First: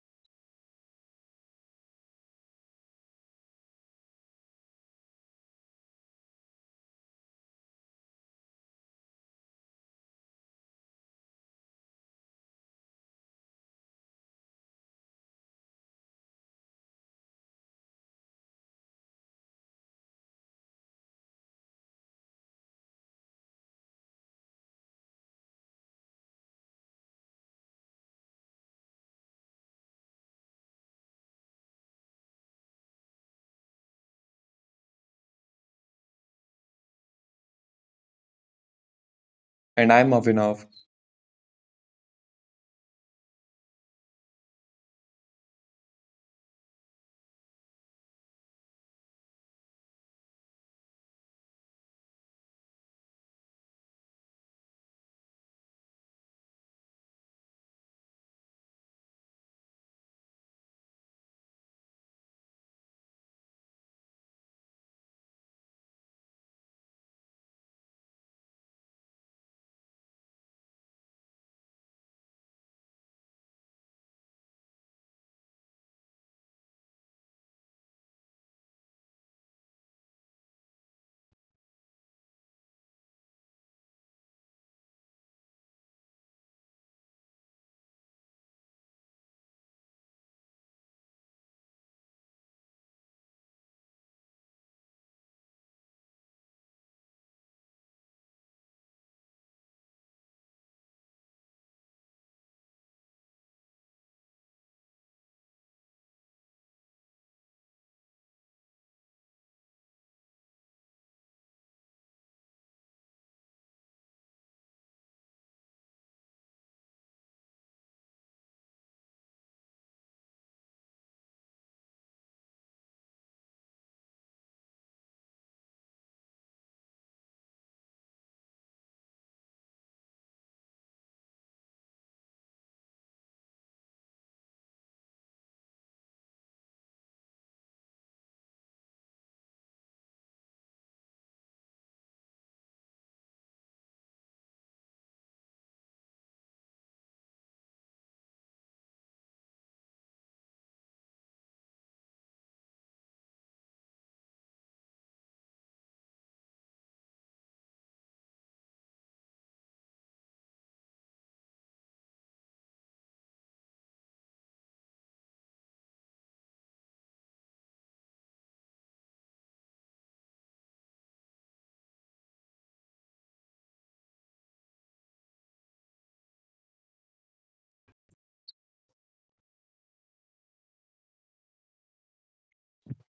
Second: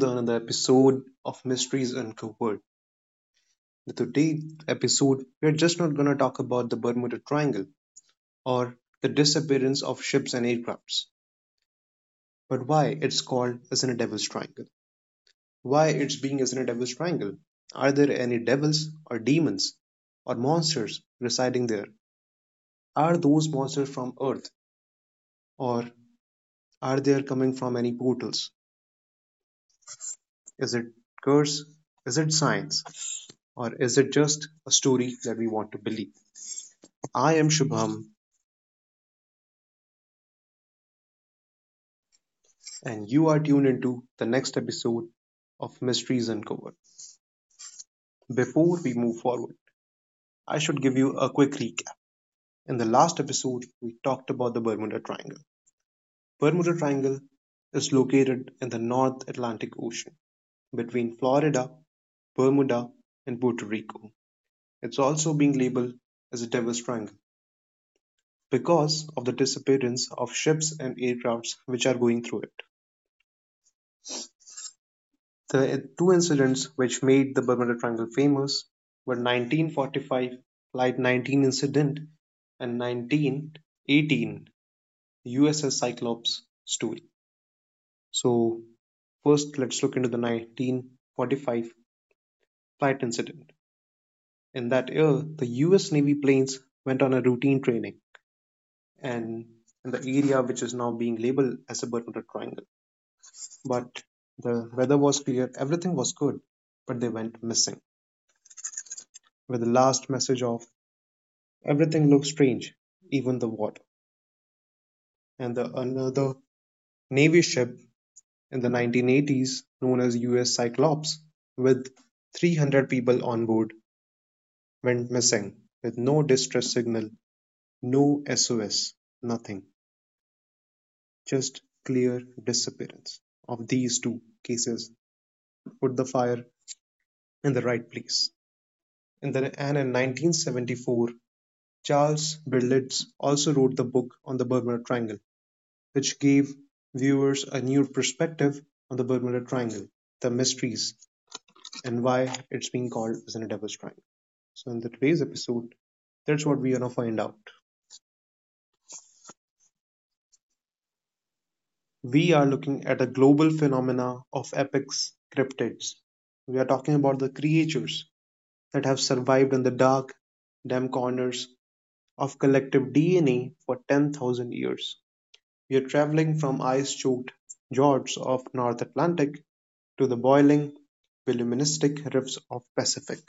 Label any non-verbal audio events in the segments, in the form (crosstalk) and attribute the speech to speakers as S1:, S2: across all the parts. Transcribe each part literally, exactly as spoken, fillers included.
S1: the another episode of Mysteries Uncovered. The today episode, we are just not gonna talk about the Bermuda Triangle or the disappearance of ships and aircrafts, but why it's called as in a devil's triangle. Why it's being as in a devil's triangle? Are there any devils or demons or monsters residing there? Are those monsters from Earth or are they coming from any portals? Is it curse? Is it science? Or is it just a story that we want to believe? I am Shubham,
S2: And I'm Avinav.
S1: and you are tuned into the next episode of Mysteries Uncovered. Before we move forward, I should give you a quick recap. In the last episode, we talked about the Bermuda Triangle. Bermuda Triangle is located in the North Atlantic Ocean between Florida, Bermuda, and Puerto Rico. It's also being labeled as a Devil's Triangle because of the disappearance of ships and aircrafts which are going through it. The two incidents which made the Bermuda Triangle famous were nineteen forty-five Flight nineteen incident and nineteen eighteen U S S Cyclops story. So first let's look into the nineteen forty-five flight incident. In that year, the U S Navy planes went on a routine training and in the area which is now being labeled as the Bermuda Triangle. But the weather was clear, everything was good, but they went missing. With the last message of Everything looked strange, even the water. And the another Navy ship in the nineteen eighties, known as U S Cyclops, with three hundred people on board, went missing with no distress signal, no S O S, nothing. Just clear disappearance. Of these two cases, put the fire in the right place. In the, and in nineteen seventy-four, Charles Berlitz also wrote the book on the Bermuda Triangle, which gave viewers a new perspective on the Bermuda Triangle, the mysteries, and why it's being called as a devil's triangle. So, in the today's episode, that's what we're gonna find out. We are looking at a global phenomena of apex cryptids. We are talking about the creatures that have survived in the dark, damp corners of collective D N A for ten thousand years. We are traveling from ice choked fjords of North Atlantic to the boiling, voluministic rifts of Pacific.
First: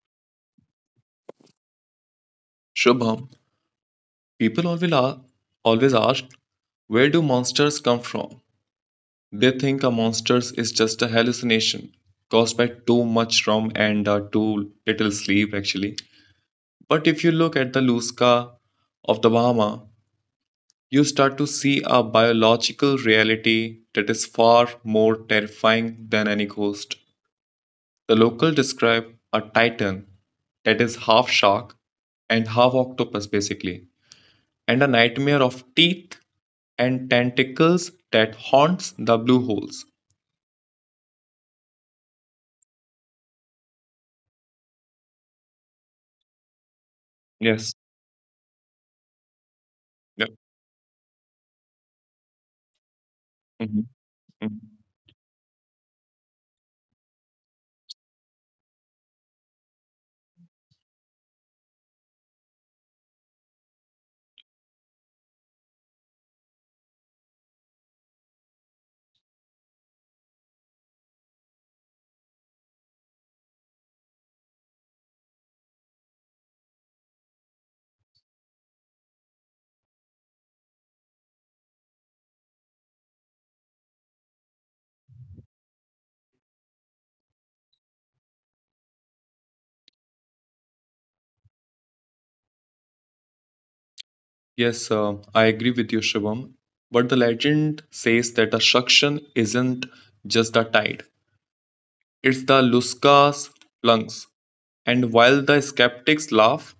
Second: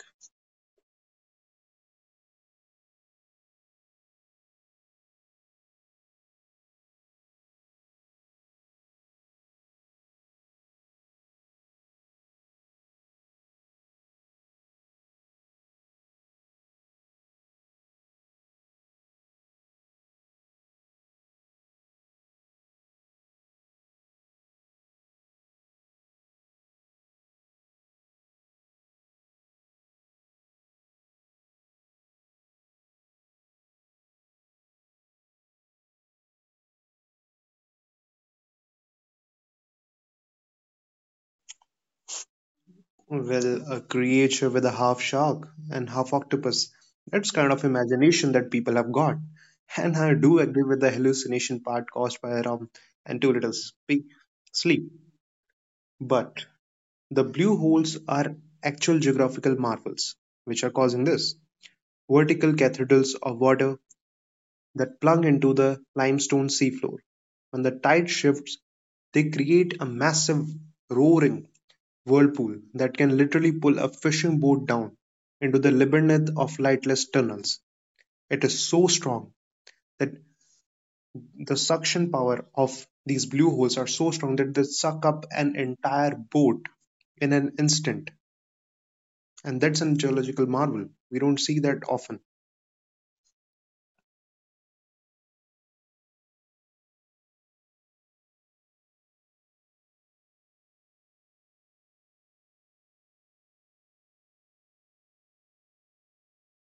S2: Shubham, people always, a- always ask, where do monsters come from? They think a monster is just a hallucination caused by too much rum and uh, too little sleep, actually. But if you look at the Lusca of the Bahama, you start to see a biological reality that is far more terrifying than any ghost. The local describe a titan that is half shark and half octopus, basically, and a nightmare of teeth and tentacles that haunts the blue holes.
S1: Well, a creature with a half shark and half octopus. That's kind
S2: Yes.
S1: of imagination that people have got. And
S2: Yeah.
S1: I do agree with the hallucination part caused by rum and too little
S2: Mhm,
S1: spe-
S2: mhm.
S1: sleep. But the blue holes are actual geographical marvels which are causing this. Vertical cathedrals of water that plunge into the limestone seafloor. When the tide shifts, they create a massive roaring whirlpool that can literally pull a fishing boat down into the labyrinth of lightless tunnels. It is so strong that The suction power of these blue holes are so strong that they suck up an entire boat in an instant. And that's a geological marvel. We don't see that often.
S2: Yes, uh, I agree with you, Shivam. But the legend says that the suction isn't just the tide, it's the Luska's lungs. And while the skeptics laugh,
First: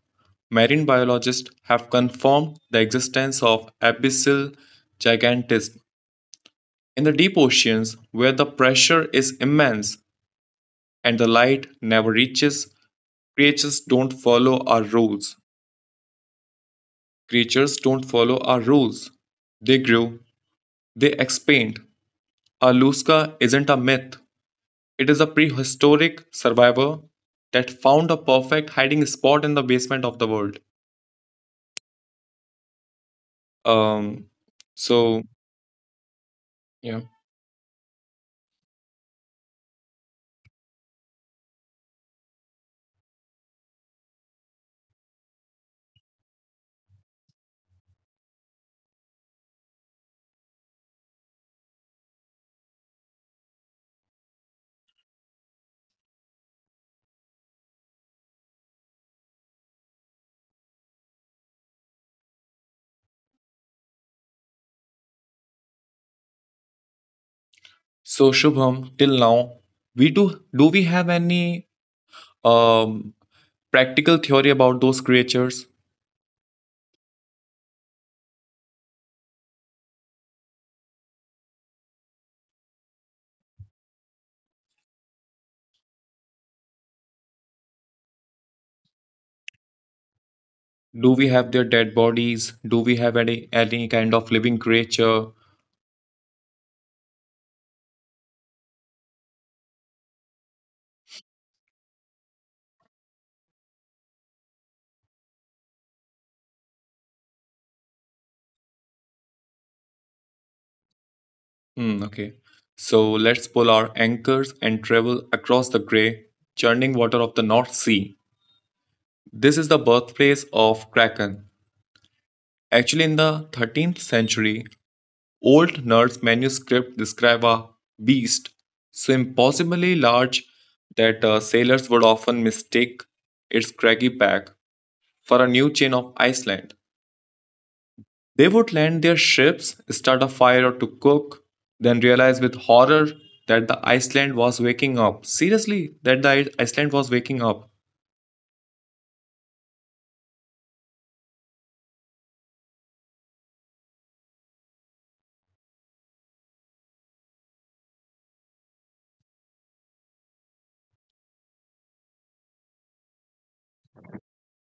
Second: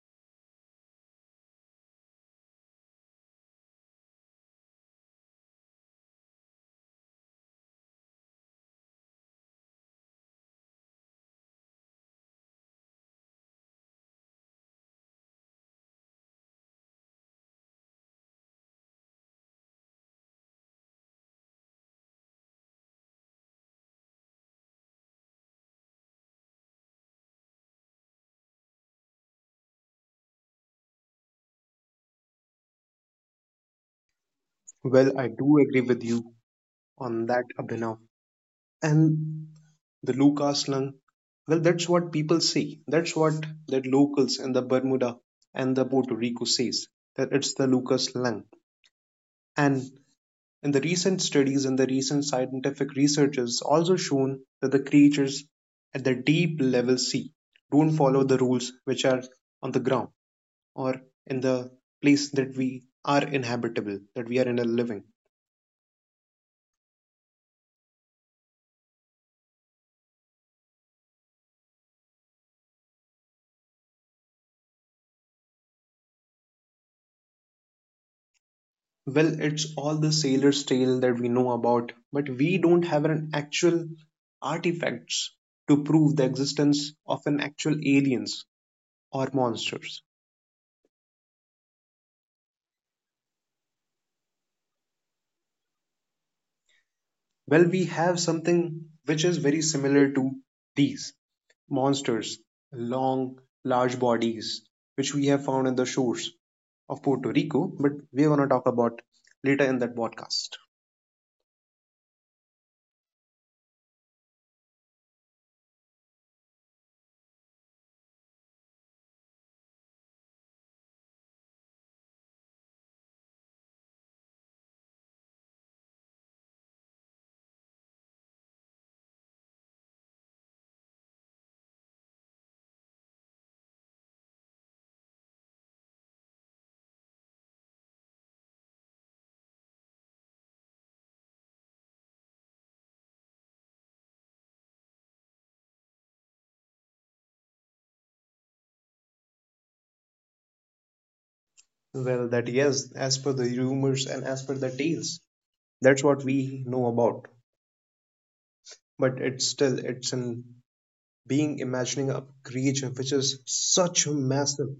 S2: marine biologists have confirmed the existence of abyssal gigantism. In the deep oceans, where the pressure is immense and the light never reaches. Creatures don't follow our rules. Creatures don't follow our rules. They grow, they expand. Aluska isn't a myth, it is a prehistoric survivor that found a perfect hiding spot in the basement of the world. Um,
S1: Well,
S2: so,
S1: I do agree with you
S2: yeah.
S1: on that, Abhinav. And the Lucca slang. Well, that's what people say. That's what that locals and the Bermuda and the Puerto Rico says that it's the Lucca slang. And in the recent studies and the recent scientific researches also shown that the creatures at the deep level sea don't follow the rules which are on the ground or in the place that we are inhabitable, that we are in a living.
S2: So, Shubham, till now, we do do we have any um practical theory about those creatures?
S1: Well, it's all the sailor's tale that we know about, but we don't have an actual artifacts to prove the existence of an actual aliens or monsters.
S2: Do we have their dead bodies? Do we have any any kind of living creature?
S1: Well, we have something which is very similar to these monsters, long, large bodies, which we have found in the shores of Puerto Rico, but we're going to talk about later in that podcast.
S2: Hmm, okay. So let's pull our anchors and travel across the grey, churning water of the North Sea. This is the birthplace of Kraken. Actually, in the thirteenth century, old Norse manuscript describe a beast so impossibly large that uh, sailors would often mistake its craggy back for a new chain of Iceland. They would land their ships, start a fire or to cook, then realize with horror that the Iceland was waking up. Seriously, that the I- Iceland was waking up.
S1: Well, that yes, as per the rumors and as per the tales, that's what we know about. But it's still it's an being imagining a creature which is such massive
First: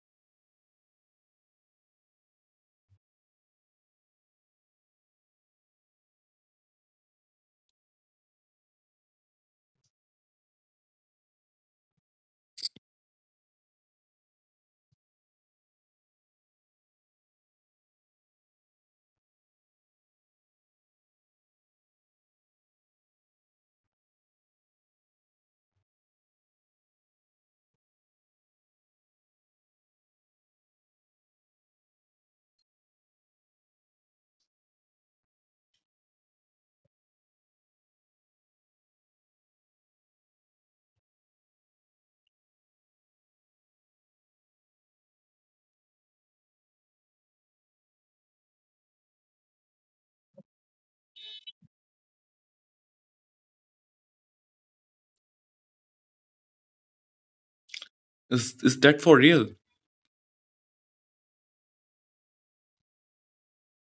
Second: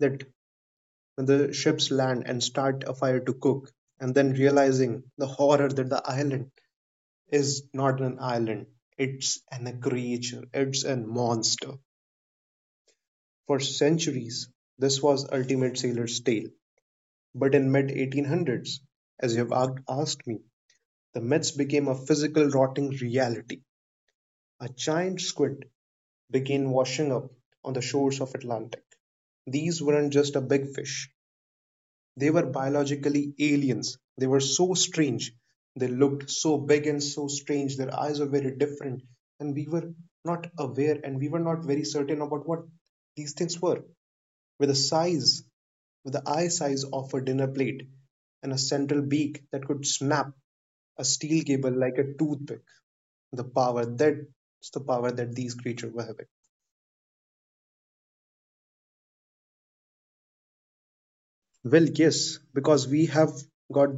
S1: that when the ships land and start a fire to cook, and then realizing the horror that the island is not an island, it's an a creature, it's a monster. For centuries, this was ultimate sailor's tale, but in mid eighteen hundreds, as you have asked me, the myths became a physical rotting reality. A giant squid began washing up on the shores of Atlantic. These weren't just a big fish, they were biologically aliens. They were so strange. They looked so big and so strange. Their eyes were very different, and we were not aware and we were not very certain about what these things were. With the size, with the eye size of a dinner plate, and a central beak that could snap a steel cable like a toothpick. The power that's the power that these creatures were having.
S2: Is, is that for real?
S1: Well, yes, because we have got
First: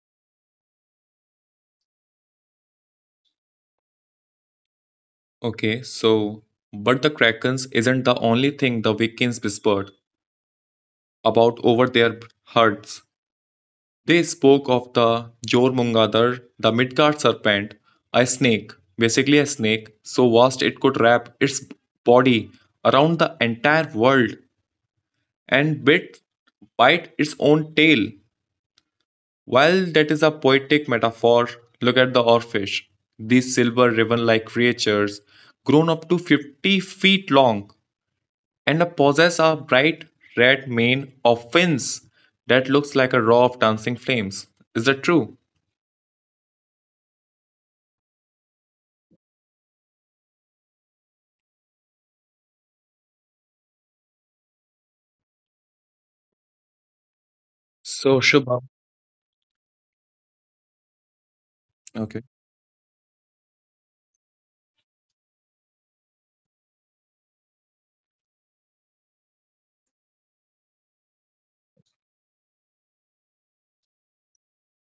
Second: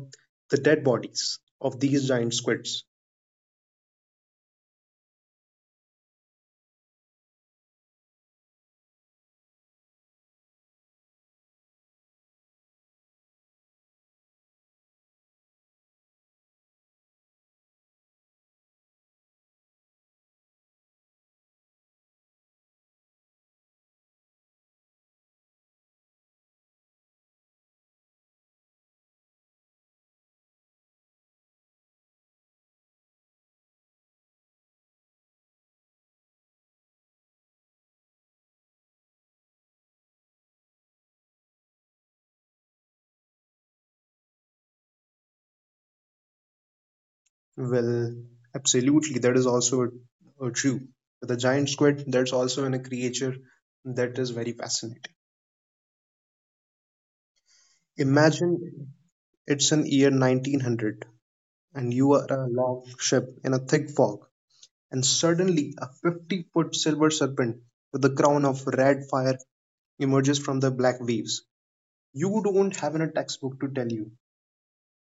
S1: the dead bodies of these giant squids.
S2: Okay, so, but the Krakens isn't the only thing the Vikings whispered about over their herds. They spoke of the Jormungadr, the Midgard serpent, a snake, basically a snake, so vast it could wrap its body around the entire world and bit bite its own tail. While that is a poetic metaphor, look at the oarfish. These silver ribbon like creatures, grown up to fifty feet long, and possess a bright red mane of fins that looks like a row of dancing flames. Is that true?
S1: Well, absolutely, that is also uh, true. The giant squid, that's also in a creature that is very fascinating.
S2: So, Shubham.
S1: Imagine it's an year nineteen hundred and you are
S2: Okay.
S1: a long ship in a thick fog, and suddenly a fifty foot silver serpent with a crown of red fire emerges from the black waves. You don't have in a textbook to tell you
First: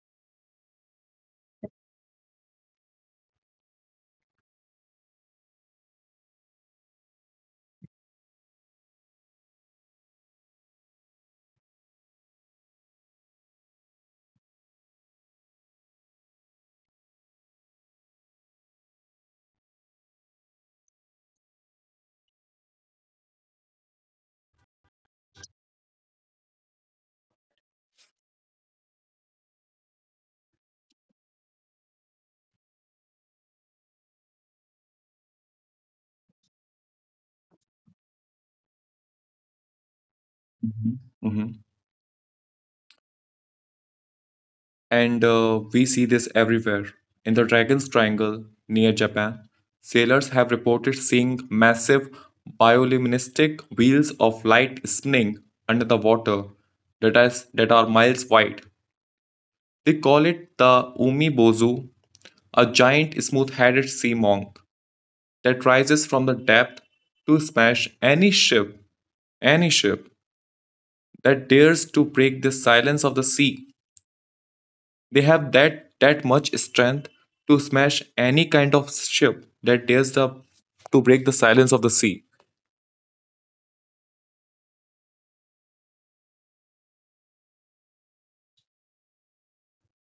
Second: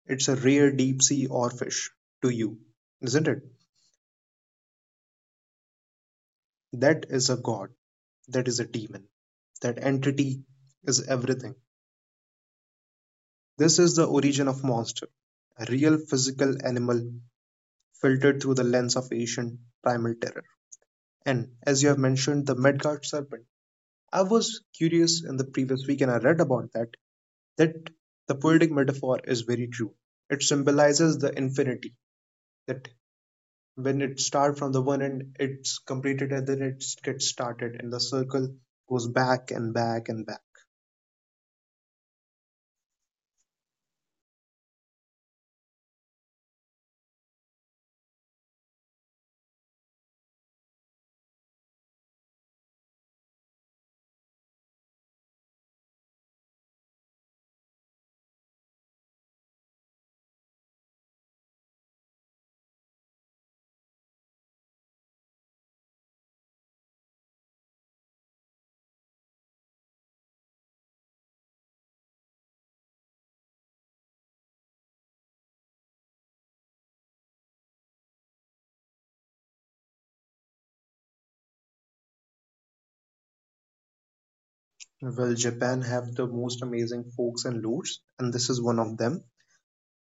S1: It's a rare deep sea oarfish to you, isn't it? That is a god. That is a demon. That entity is everything. This is the origin of monster, a real physical animal filtered through the lens of ancient primal terror. And as you have mentioned, the Midgard serpent. I was curious in the previous week and I read about that, that the poetic metaphor is very true. It symbolizes the infinity, that when it starts from the one end it's completed and then it gets started and the circle goes back and back and back.
S2: Mhm. And uh, we see this everywhere. In the Dragon's Triangle near Japan, sailors have reported seeing massive bioluminescent wheels of light spinning under the water that, is, that are miles wide. They call it the Umibozu, a giant smooth headed sea monk that rises from the depth to smash any ship, any ship that dares to break the silence of the sea. They have that that much strength to smash any kind of ship that dares the to break the silence of the sea.
S1: Well, Japan have the most amazing forks and lures, and this is one of them.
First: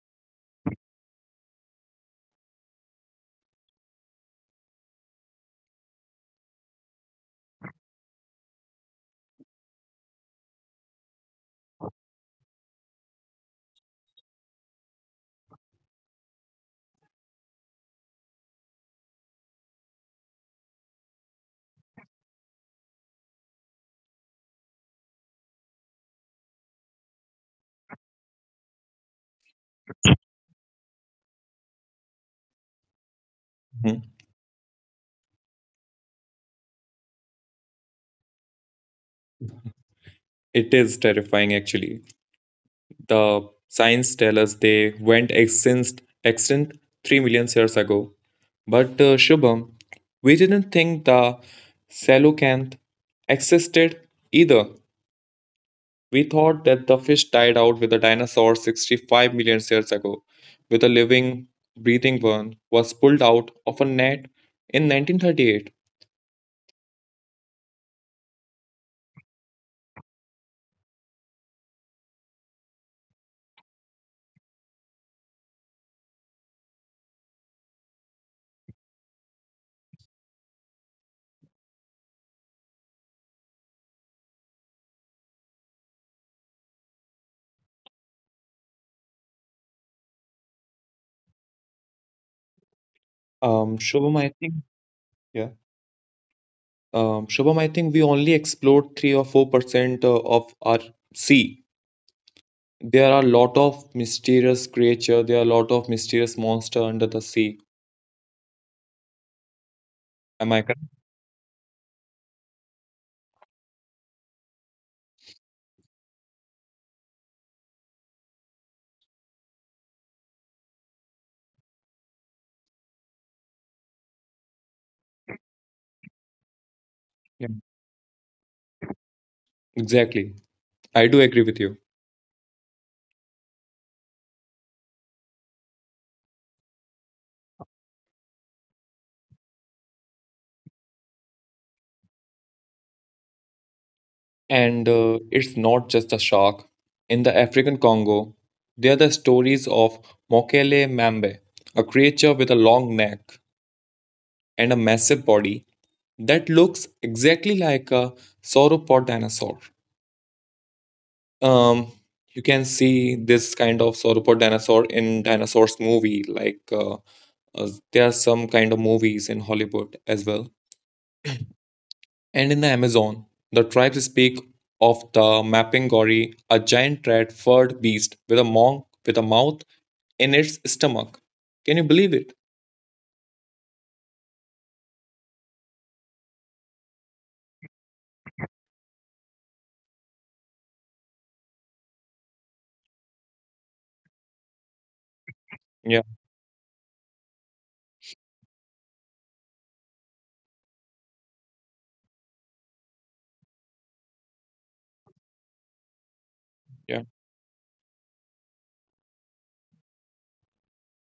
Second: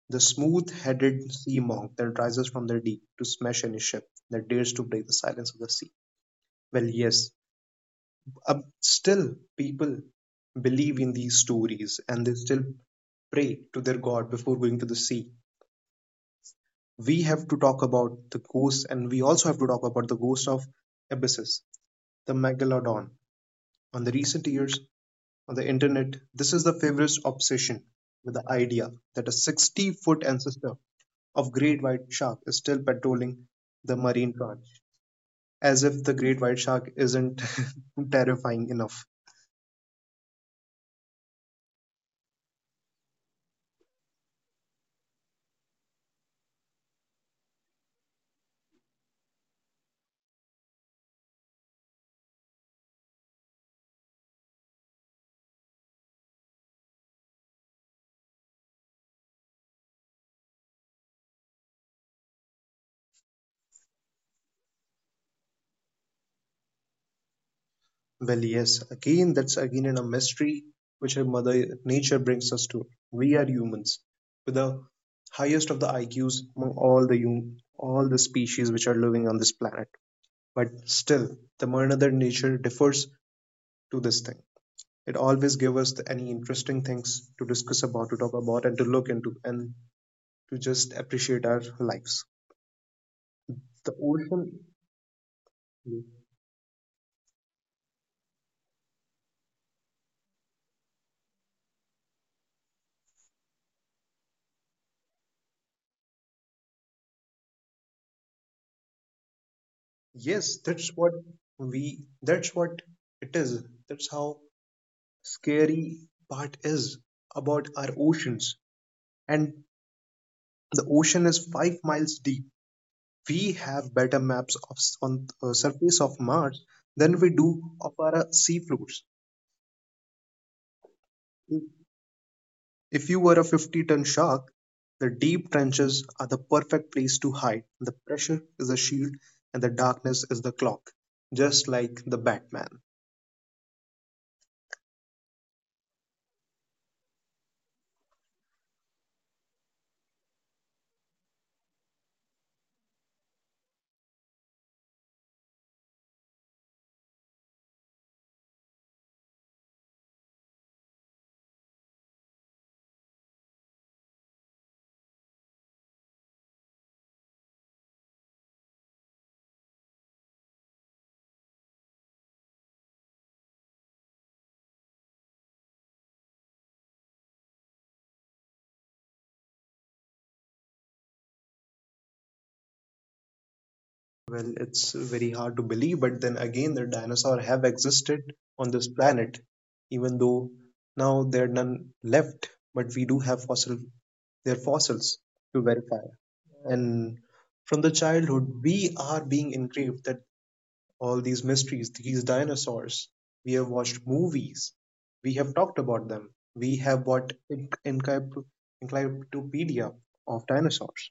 S1: The smooth headed sea monk that rises from the deep to smash any ship that dares to break the silence of the sea. Well, yes, uh, still people believe in these stories and they still pray to their god before going to the sea. We have to talk about the ghost, and we also have to talk about the ghost of Abyssus, the megalodon. On the recent years on the internet, this is the favorite obsession with the idea that a sixty foot ancestor of great white shark is still patrolling the
S2: Mhm.
S1: marine branch, as if the great white shark isn't (laughs) terrifying enough.
S2: It is terrifying, actually. The science tell us they went extinct, extinct three million years ago. But uh, Shubham, we didn't think the coelacanth existed either. We thought that the fish died out with the dinosaurs sixty-five million years ago, with a living, breathing one, was pulled out of a net in nineteen thirty-eight.
S1: Well, yes, again, that's again in a mystery which our mother nature brings us to. We are humans with the highest of the I Qs among all the hum- all the species which are living on this planet. But still, the mother nature differs to this thing. It always gives us the, any interesting things to discuss about, to talk about, and to look into, and to just appreciate our lives.
S2: Um,
S1: The
S2: Shubham, I think,
S1: ocean,
S2: yeah. Um, Shubham, I think we only explored three or four percent uh, of our sea. There are a lot of mysterious creature, there are a lot of mysterious monster under the sea.
S1: yes,
S2: Am I correct?
S1: that's what we. That's what it is. That's how scary part is about our oceans, and the ocean is five miles deep. We have better maps of s- on uh, surface of Mars than we
S2: Yeah.
S1: do of our uh, sea floors.
S2: Exactly. I do agree with you.
S1: If you were a fifty ton shark, the deep trenches are the perfect place to hide. The pressure is a shield and the darkness is the clock, just like the Batman.
S2: And uh, it's not just a shark. In the African Congo, there are the stories of Mokele Mambe, a creature with a long neck and a massive body that looks exactly like a sauropod dinosaur. Um, you can see this kind of sauropod dinosaur in dinosaurs movie. Like uh, uh, there are some kind of movies in Hollywood as well. And in the Amazon, the tribes speak of the Mapungori, a giant red furred beast with a monk with a mouth in its stomach. Can you believe it?
S1: Well, it's very hard to believe, but then again, the dinosaurs have existed on this planet, even though now there are none left, but we do have fossil their fossils to
S2: Yeah,
S1: verify. And from the childhood, we are being engraved that all these mysteries, these dinosaurs, we have watched movies, we have talked about them, we
S2: yeah,
S1: have bought encyclopedia of dinosaurs.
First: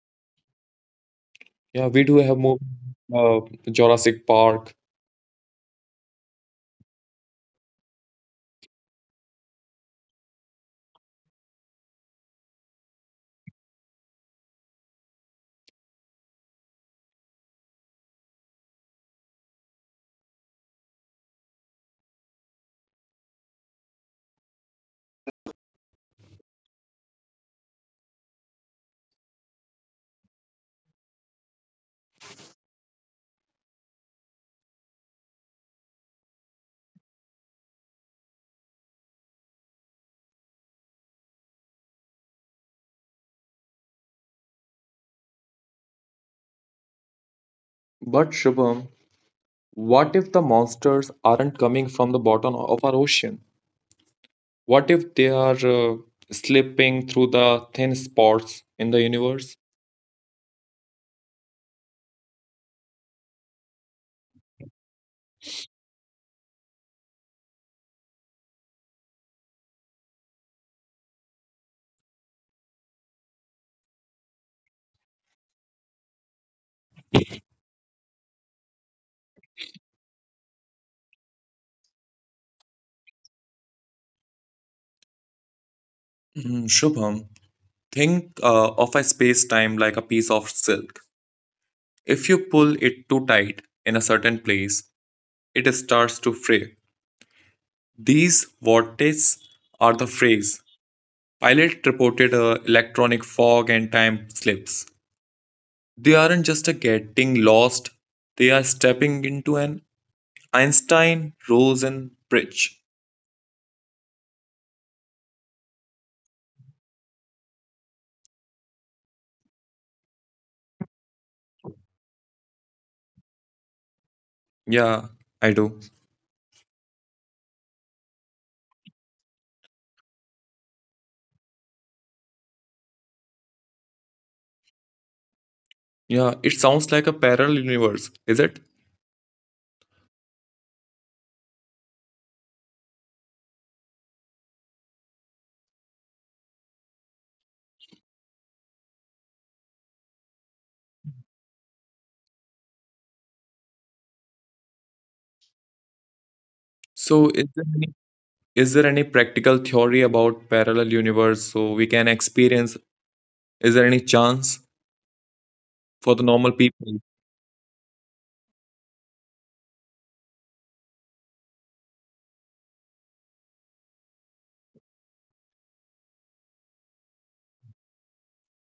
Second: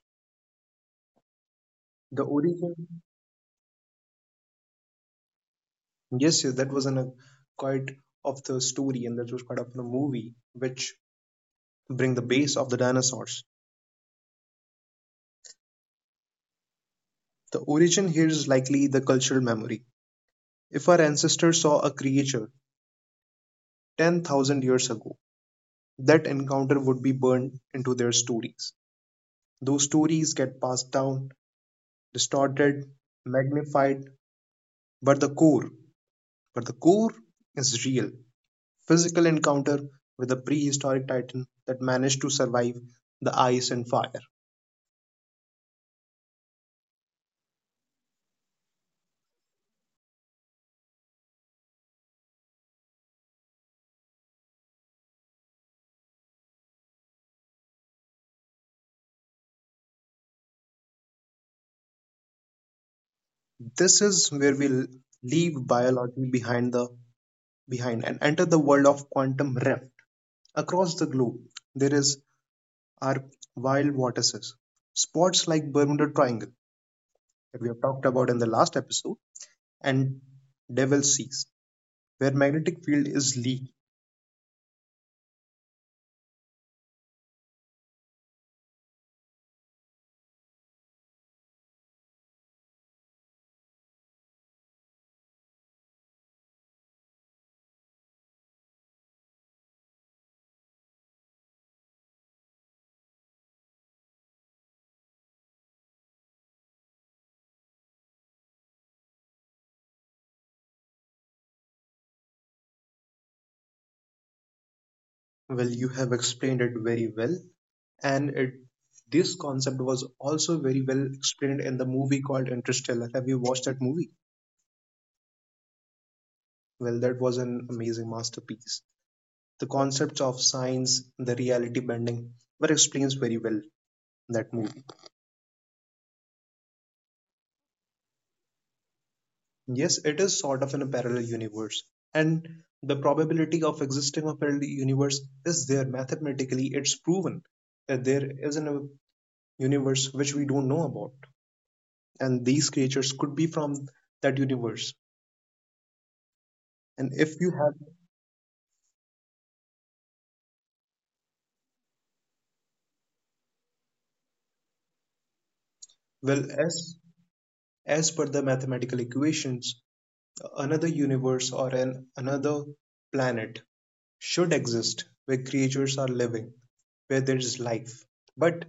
S2: yeah. We do
S1: The
S2: have more
S1: origin
S2: uh, Jurassic Park.
S1: Yes, yes, that was an, a quite of the story, and that was part of the movie, which bring the base of the dinosaurs. The origin here is likely the cultural memory. If our ancestors saw a creature ten thousand years ago, that encounter would be burned into their stories. Those stories get passed down, distorted, magnified, but the core, but the core is real. Physical encounter with a prehistoric titan that managed to survive the ice and fire.
S2: But Shubham, what if the monsters aren't coming from the bottom of our ocean? What if they are uh, slipping through the thin spots in the universe?
S1: This is where we l- leave biology behind the behind and enter the world of quantum rift. Across the globe, there is our wild vortices, spots like Bermuda Triangle that we have talked about in the last episode, and Devil Seas, where magnetic field is leak.
S2: Mm, Shubham, think uh, of a space time like a piece of silk. If you pull it too tight in a certain place, it starts to fray. These vortices are the phrase. Pilot reported a electronic fog and time slips. They aren't just a getting lost, they are stepping into an Einstein Rosen bridge.
S1: Well, you have explained it very well, and it, this concept was also very well explained in the movie called Interstellar. Have you watched that movie?
S2: Yeah, I do.
S1: Well, that was an amazing masterpiece. The concepts of science, the reality bending were explained very well in that movie.
S2: Yeah, it sounds like a parallel universe, is it?
S1: Yes, it is sort of in a parallel universe, and the probability of existing a parallel universe is there mathematically. It's proven that there is a universe which we don't know about, and these creatures could be from that universe. And
S2: So
S1: if
S2: is
S1: you
S2: there
S1: have,
S2: any, is there any practical theory about parallel universe so we can experience, is there any chance for the
S1: well,
S2: normal
S1: as
S2: people?
S1: as per the mathematical equations, another universe or an another planet should exist where creatures are living, where there is life. But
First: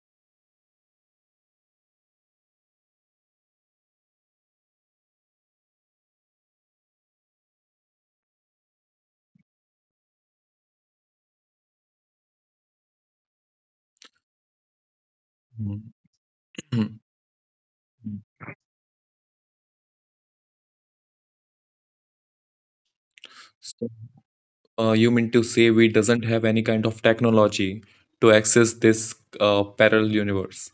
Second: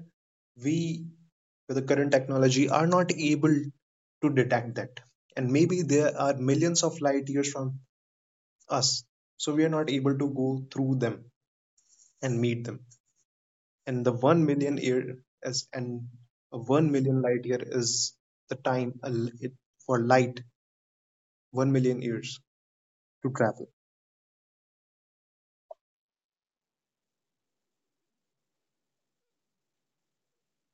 S1: we, with the current technology, are not able to detect that. And maybe there are millions of light years from us. So we are not able to go through them and meet them. And the one million year is,
S2: Mhm.
S1: and one
S2: (clears throat)
S1: million light year is the time for light one million years to travel.
S2: So, uh, you mean to say we doesn't have any kind of technology to access this uh, parallel universe?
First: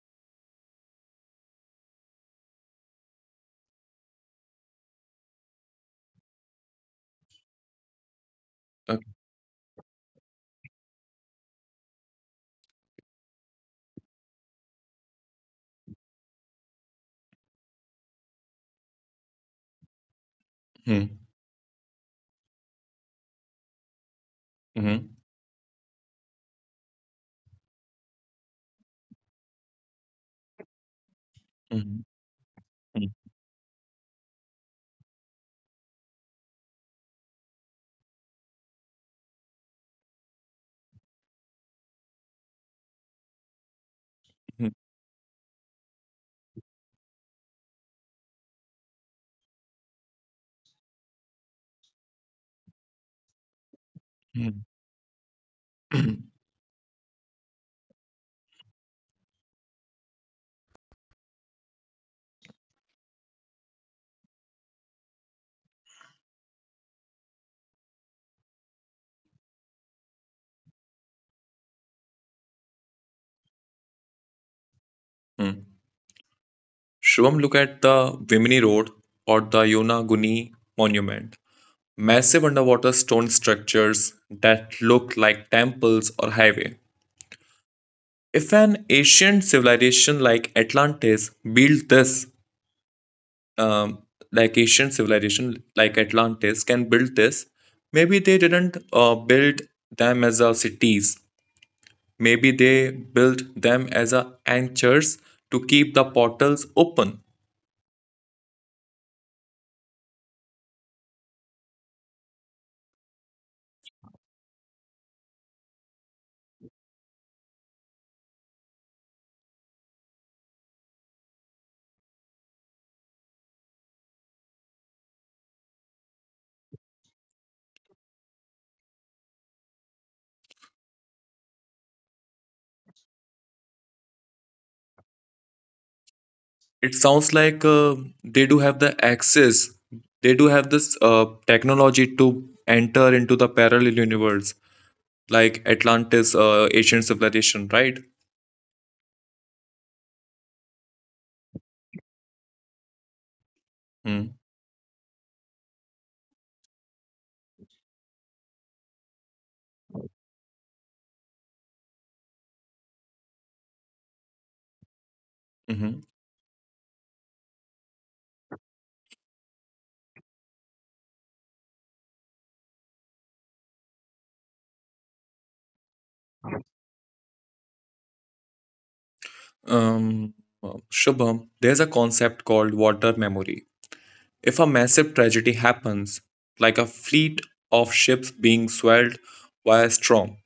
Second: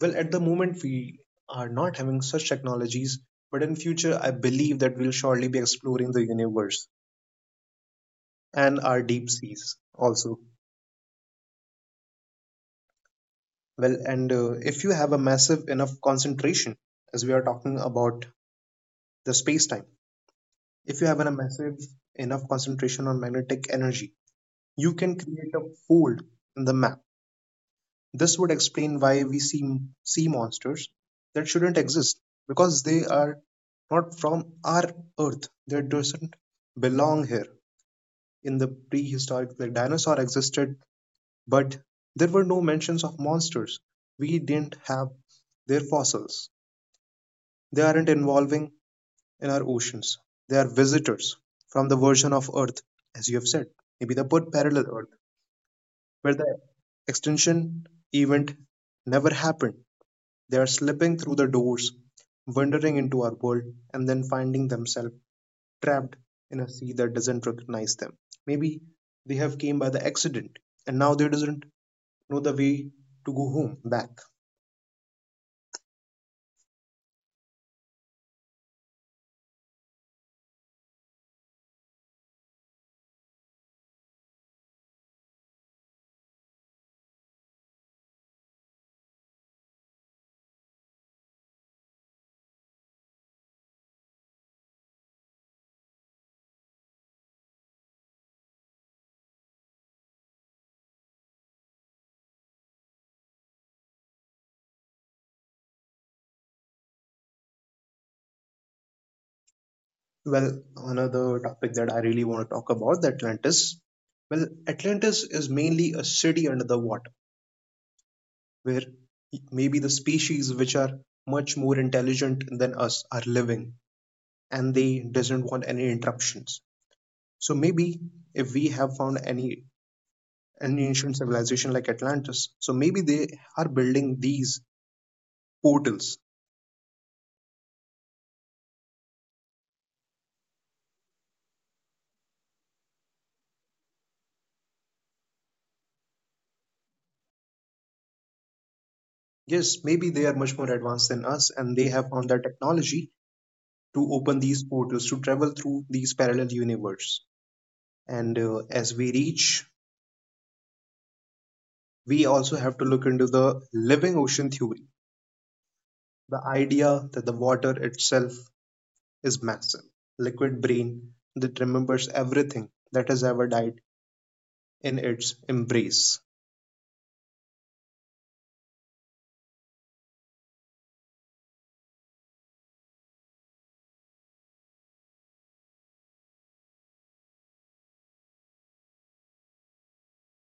S1: Well, at the moment we are not having such technologies, but in future I believe that we'll surely be exploring the universe and our
S2: Okay.
S1: deep seas also. Well, and uh, if you have a massive enough concentration, as we are talking about the space time, if you have
S2: Mhm.
S1: a massive enough concentration on magnetic energy, you can
S2: Mhm.
S1: create a fold in the map. This would explain why we see sea monsters that shouldn't
S2: Mhm.
S1: exist because they
S2: Mhm.
S1: are not from our Earth. They doesn't belong here. In the prehistoric, the dinosaur existed, but there were no mentions of monsters. We didn't have their fossils. They aren't involving in our oceans. They are visitors from the version of Earth, as you have said. Maybe the put
S2: Mhm.
S1: parallel Earth, where the extinction event never happened. They are slipping through the doors, wandering into our world, and then finding themselves trapped in a sea that doesn't recognize them. Maybe they have came by the accident, and now they doesn't know the way to go home back.
S2: Mhm. (clears throat) Shubham, look at the Bimini Road or the Yonaguni Monument. Massive underwater stone structures that look like temples or highway. If an ancient civilization like Atlantis built this, um, like Asian civilization, like Atlantis, can build this. Maybe they didn't uh, build them as a cities. Maybe they built them as a anchors to keep the portals open.
S1: Well, another topic that I really want to talk about, the Atlantis. Well, Atlantis is mainly a city under the water, where maybe the species which are much more intelligent than us are living, and they doesn't want any interruptions. So maybe if we have found any an ancient civilization like Atlantis, so maybe they are building these portals.
S2: It sounds like uh, they do have the access. They do have this uh, technology to enter into the parallel universe, like Atlantis, uh, Asian civilization, right?
S1: Yes, maybe they are much more advanced than us, and they have found that technology to open these portals to travel through these parallel universes. And uh, as we reach, we also have to look into the living ocean theory,
S2: Mm-hmm.
S1: the idea that the water itself is massive, liquid brain that remembers everything that has ever died in its embrace.
S2: Um, uh, Shubham, there's a concept called water memory. If a massive tragedy happens, like a fleet of ships being swelled by a storm,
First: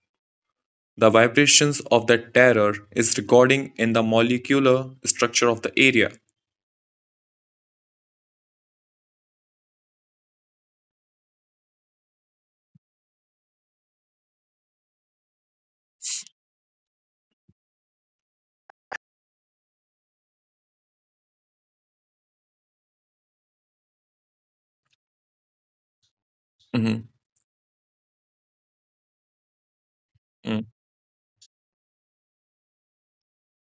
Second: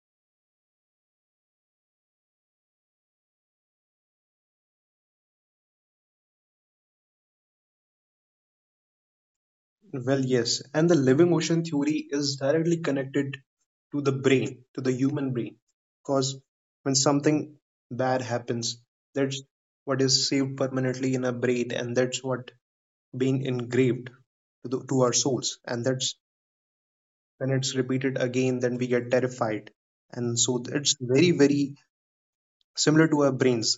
S2: the vibrations of that terror is recording in the molecular structure of the area.
S1: Well, yes, and the living ocean theory is directly connected to the brain, to the human brain, because when something bad happens, that's what is saved permanently in our brain, and that's what being engraved to, the, to our souls, and that's
S2: Mhm,
S1: when it's repeated again, then we get terrified. And so
S2: mm,
S1: it's very very similar to our brains.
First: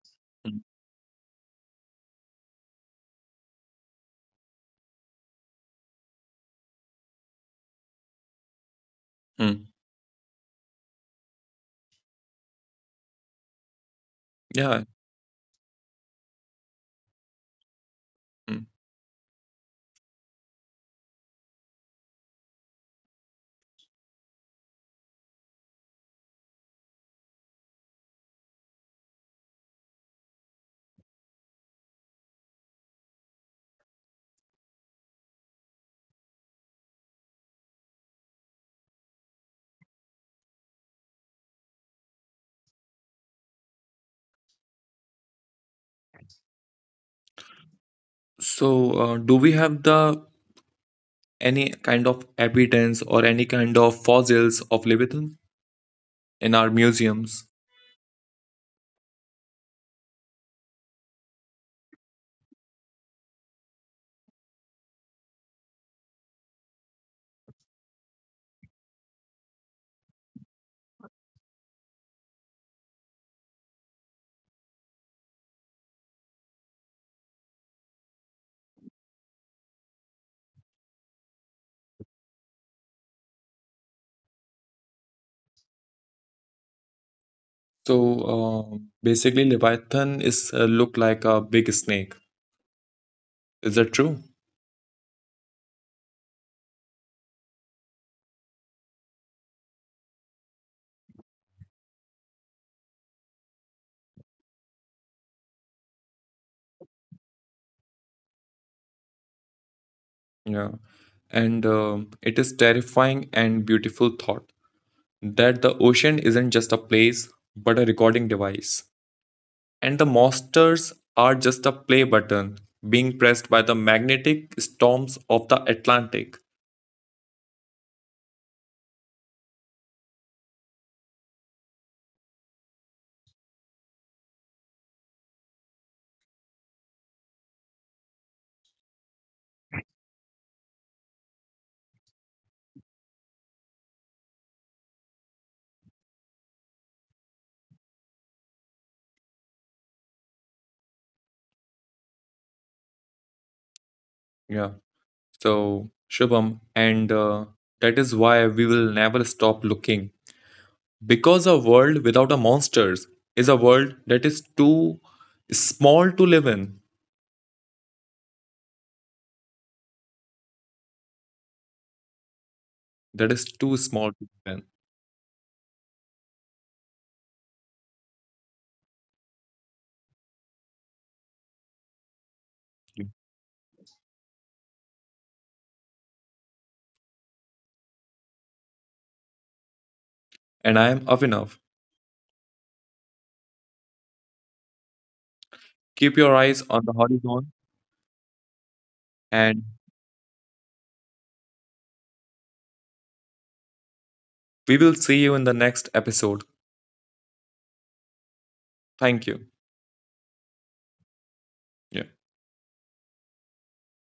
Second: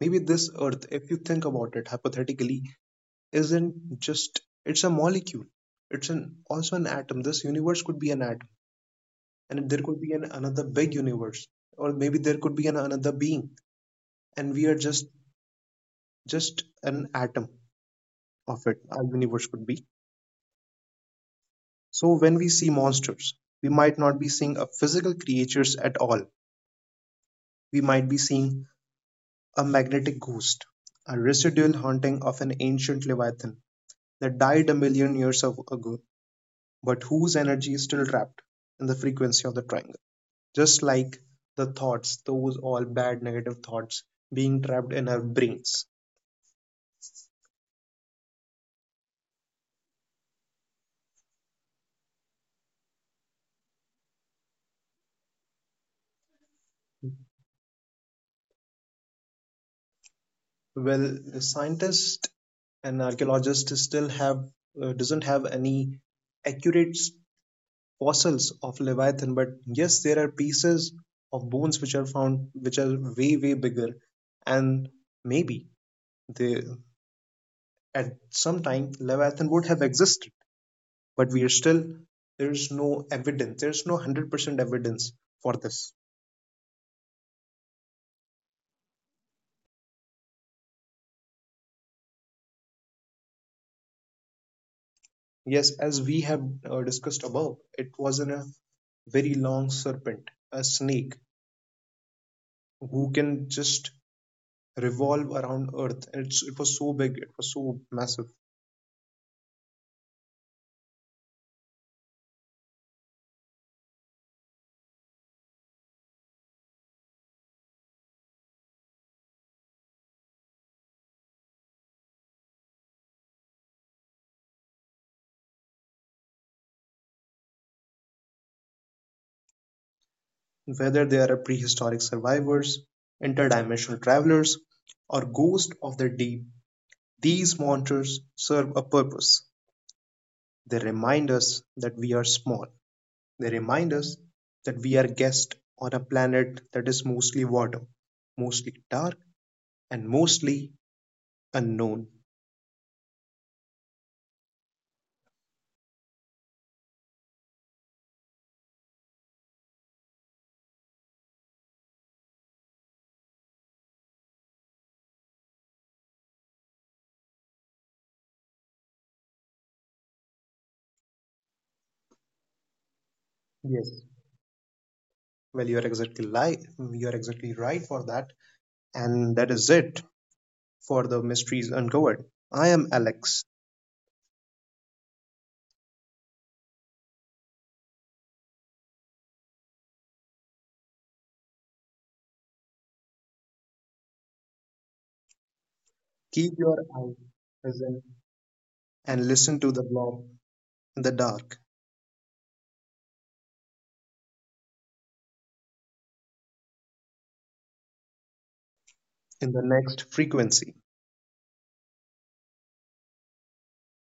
S1: Maybe this
S2: mm,
S1: earth, if you think about it hypothetically, isn't just, it's a molecule, it's an, also an atom. This universe could be an atom,
S2: mm.
S1: and there could be an, another big universe, or maybe there could be an, another being, and we are
S2: Yeah.
S1: just just an atom of
S2: Mm.
S1: it. Our universe could be. So when we see monsters, we might not be seeing a physical creatures at all. We might be seeing a magnetic ghost, a residual haunting of an ancient leviathan that died a million years ago, but whose energy is still trapped in the frequency of the triangle. Just like the thoughts, those all bad negative thoughts being trapped in our brains.
S2: So, uh, do we have the any kind of evidence or any kind of fossils of Leviathan in our museums?
S1: Well, the scientist and archaeologist still have, uh, doesn't have any accurate fossils of leviathan, but yes, there are pieces of bones which are found, which are way way bigger, and maybe they, at some time leviathan would have existed, but we are still, there's no evidence, there's no one hundred percent evidence for this.
S2: So um, basically, Leviathan is uh, look like a big snake. Is that true?
S1: Yes, as we have uh, discussed above, it wasn't a very long serpent, a snake who can just revolve around earth, and it's, it was so big, it was so massive.
S2: Yeah. And um, it is terrifying and beautiful thought that the ocean isn't just a place but a recording device, and the monsters are just a play button being pressed by the magnetic storms of the Atlantic.
S1: Whether they are prehistoric survivors, interdimensional travelers, or ghosts of the deep, these monsters serve a purpose. They remind us that we are small. They remind us that we are guests on a planet that is mostly water, mostly dark, and mostly unknown.
S2: Yeah. So, Shubham, and uh, that is why we will never stop looking. Because a world without a monsters is a world that is too small to live in. That is too
S1: Yes.
S2: small to live
S1: Well, you are exactly li- you are exactly right for that, and that is it for the mysteries uncovered. I am
S2: in.
S1: Alex.
S2: And I am Avinav. Keep your
S1: Keep
S2: eyes on
S1: your
S2: the
S1: eyes
S2: horizon,
S1: present and listen
S2: and
S1: to the blob in the dark
S2: we will see you in the next episode. Thank you.
S1: in the next frequency.
S2: Yeah.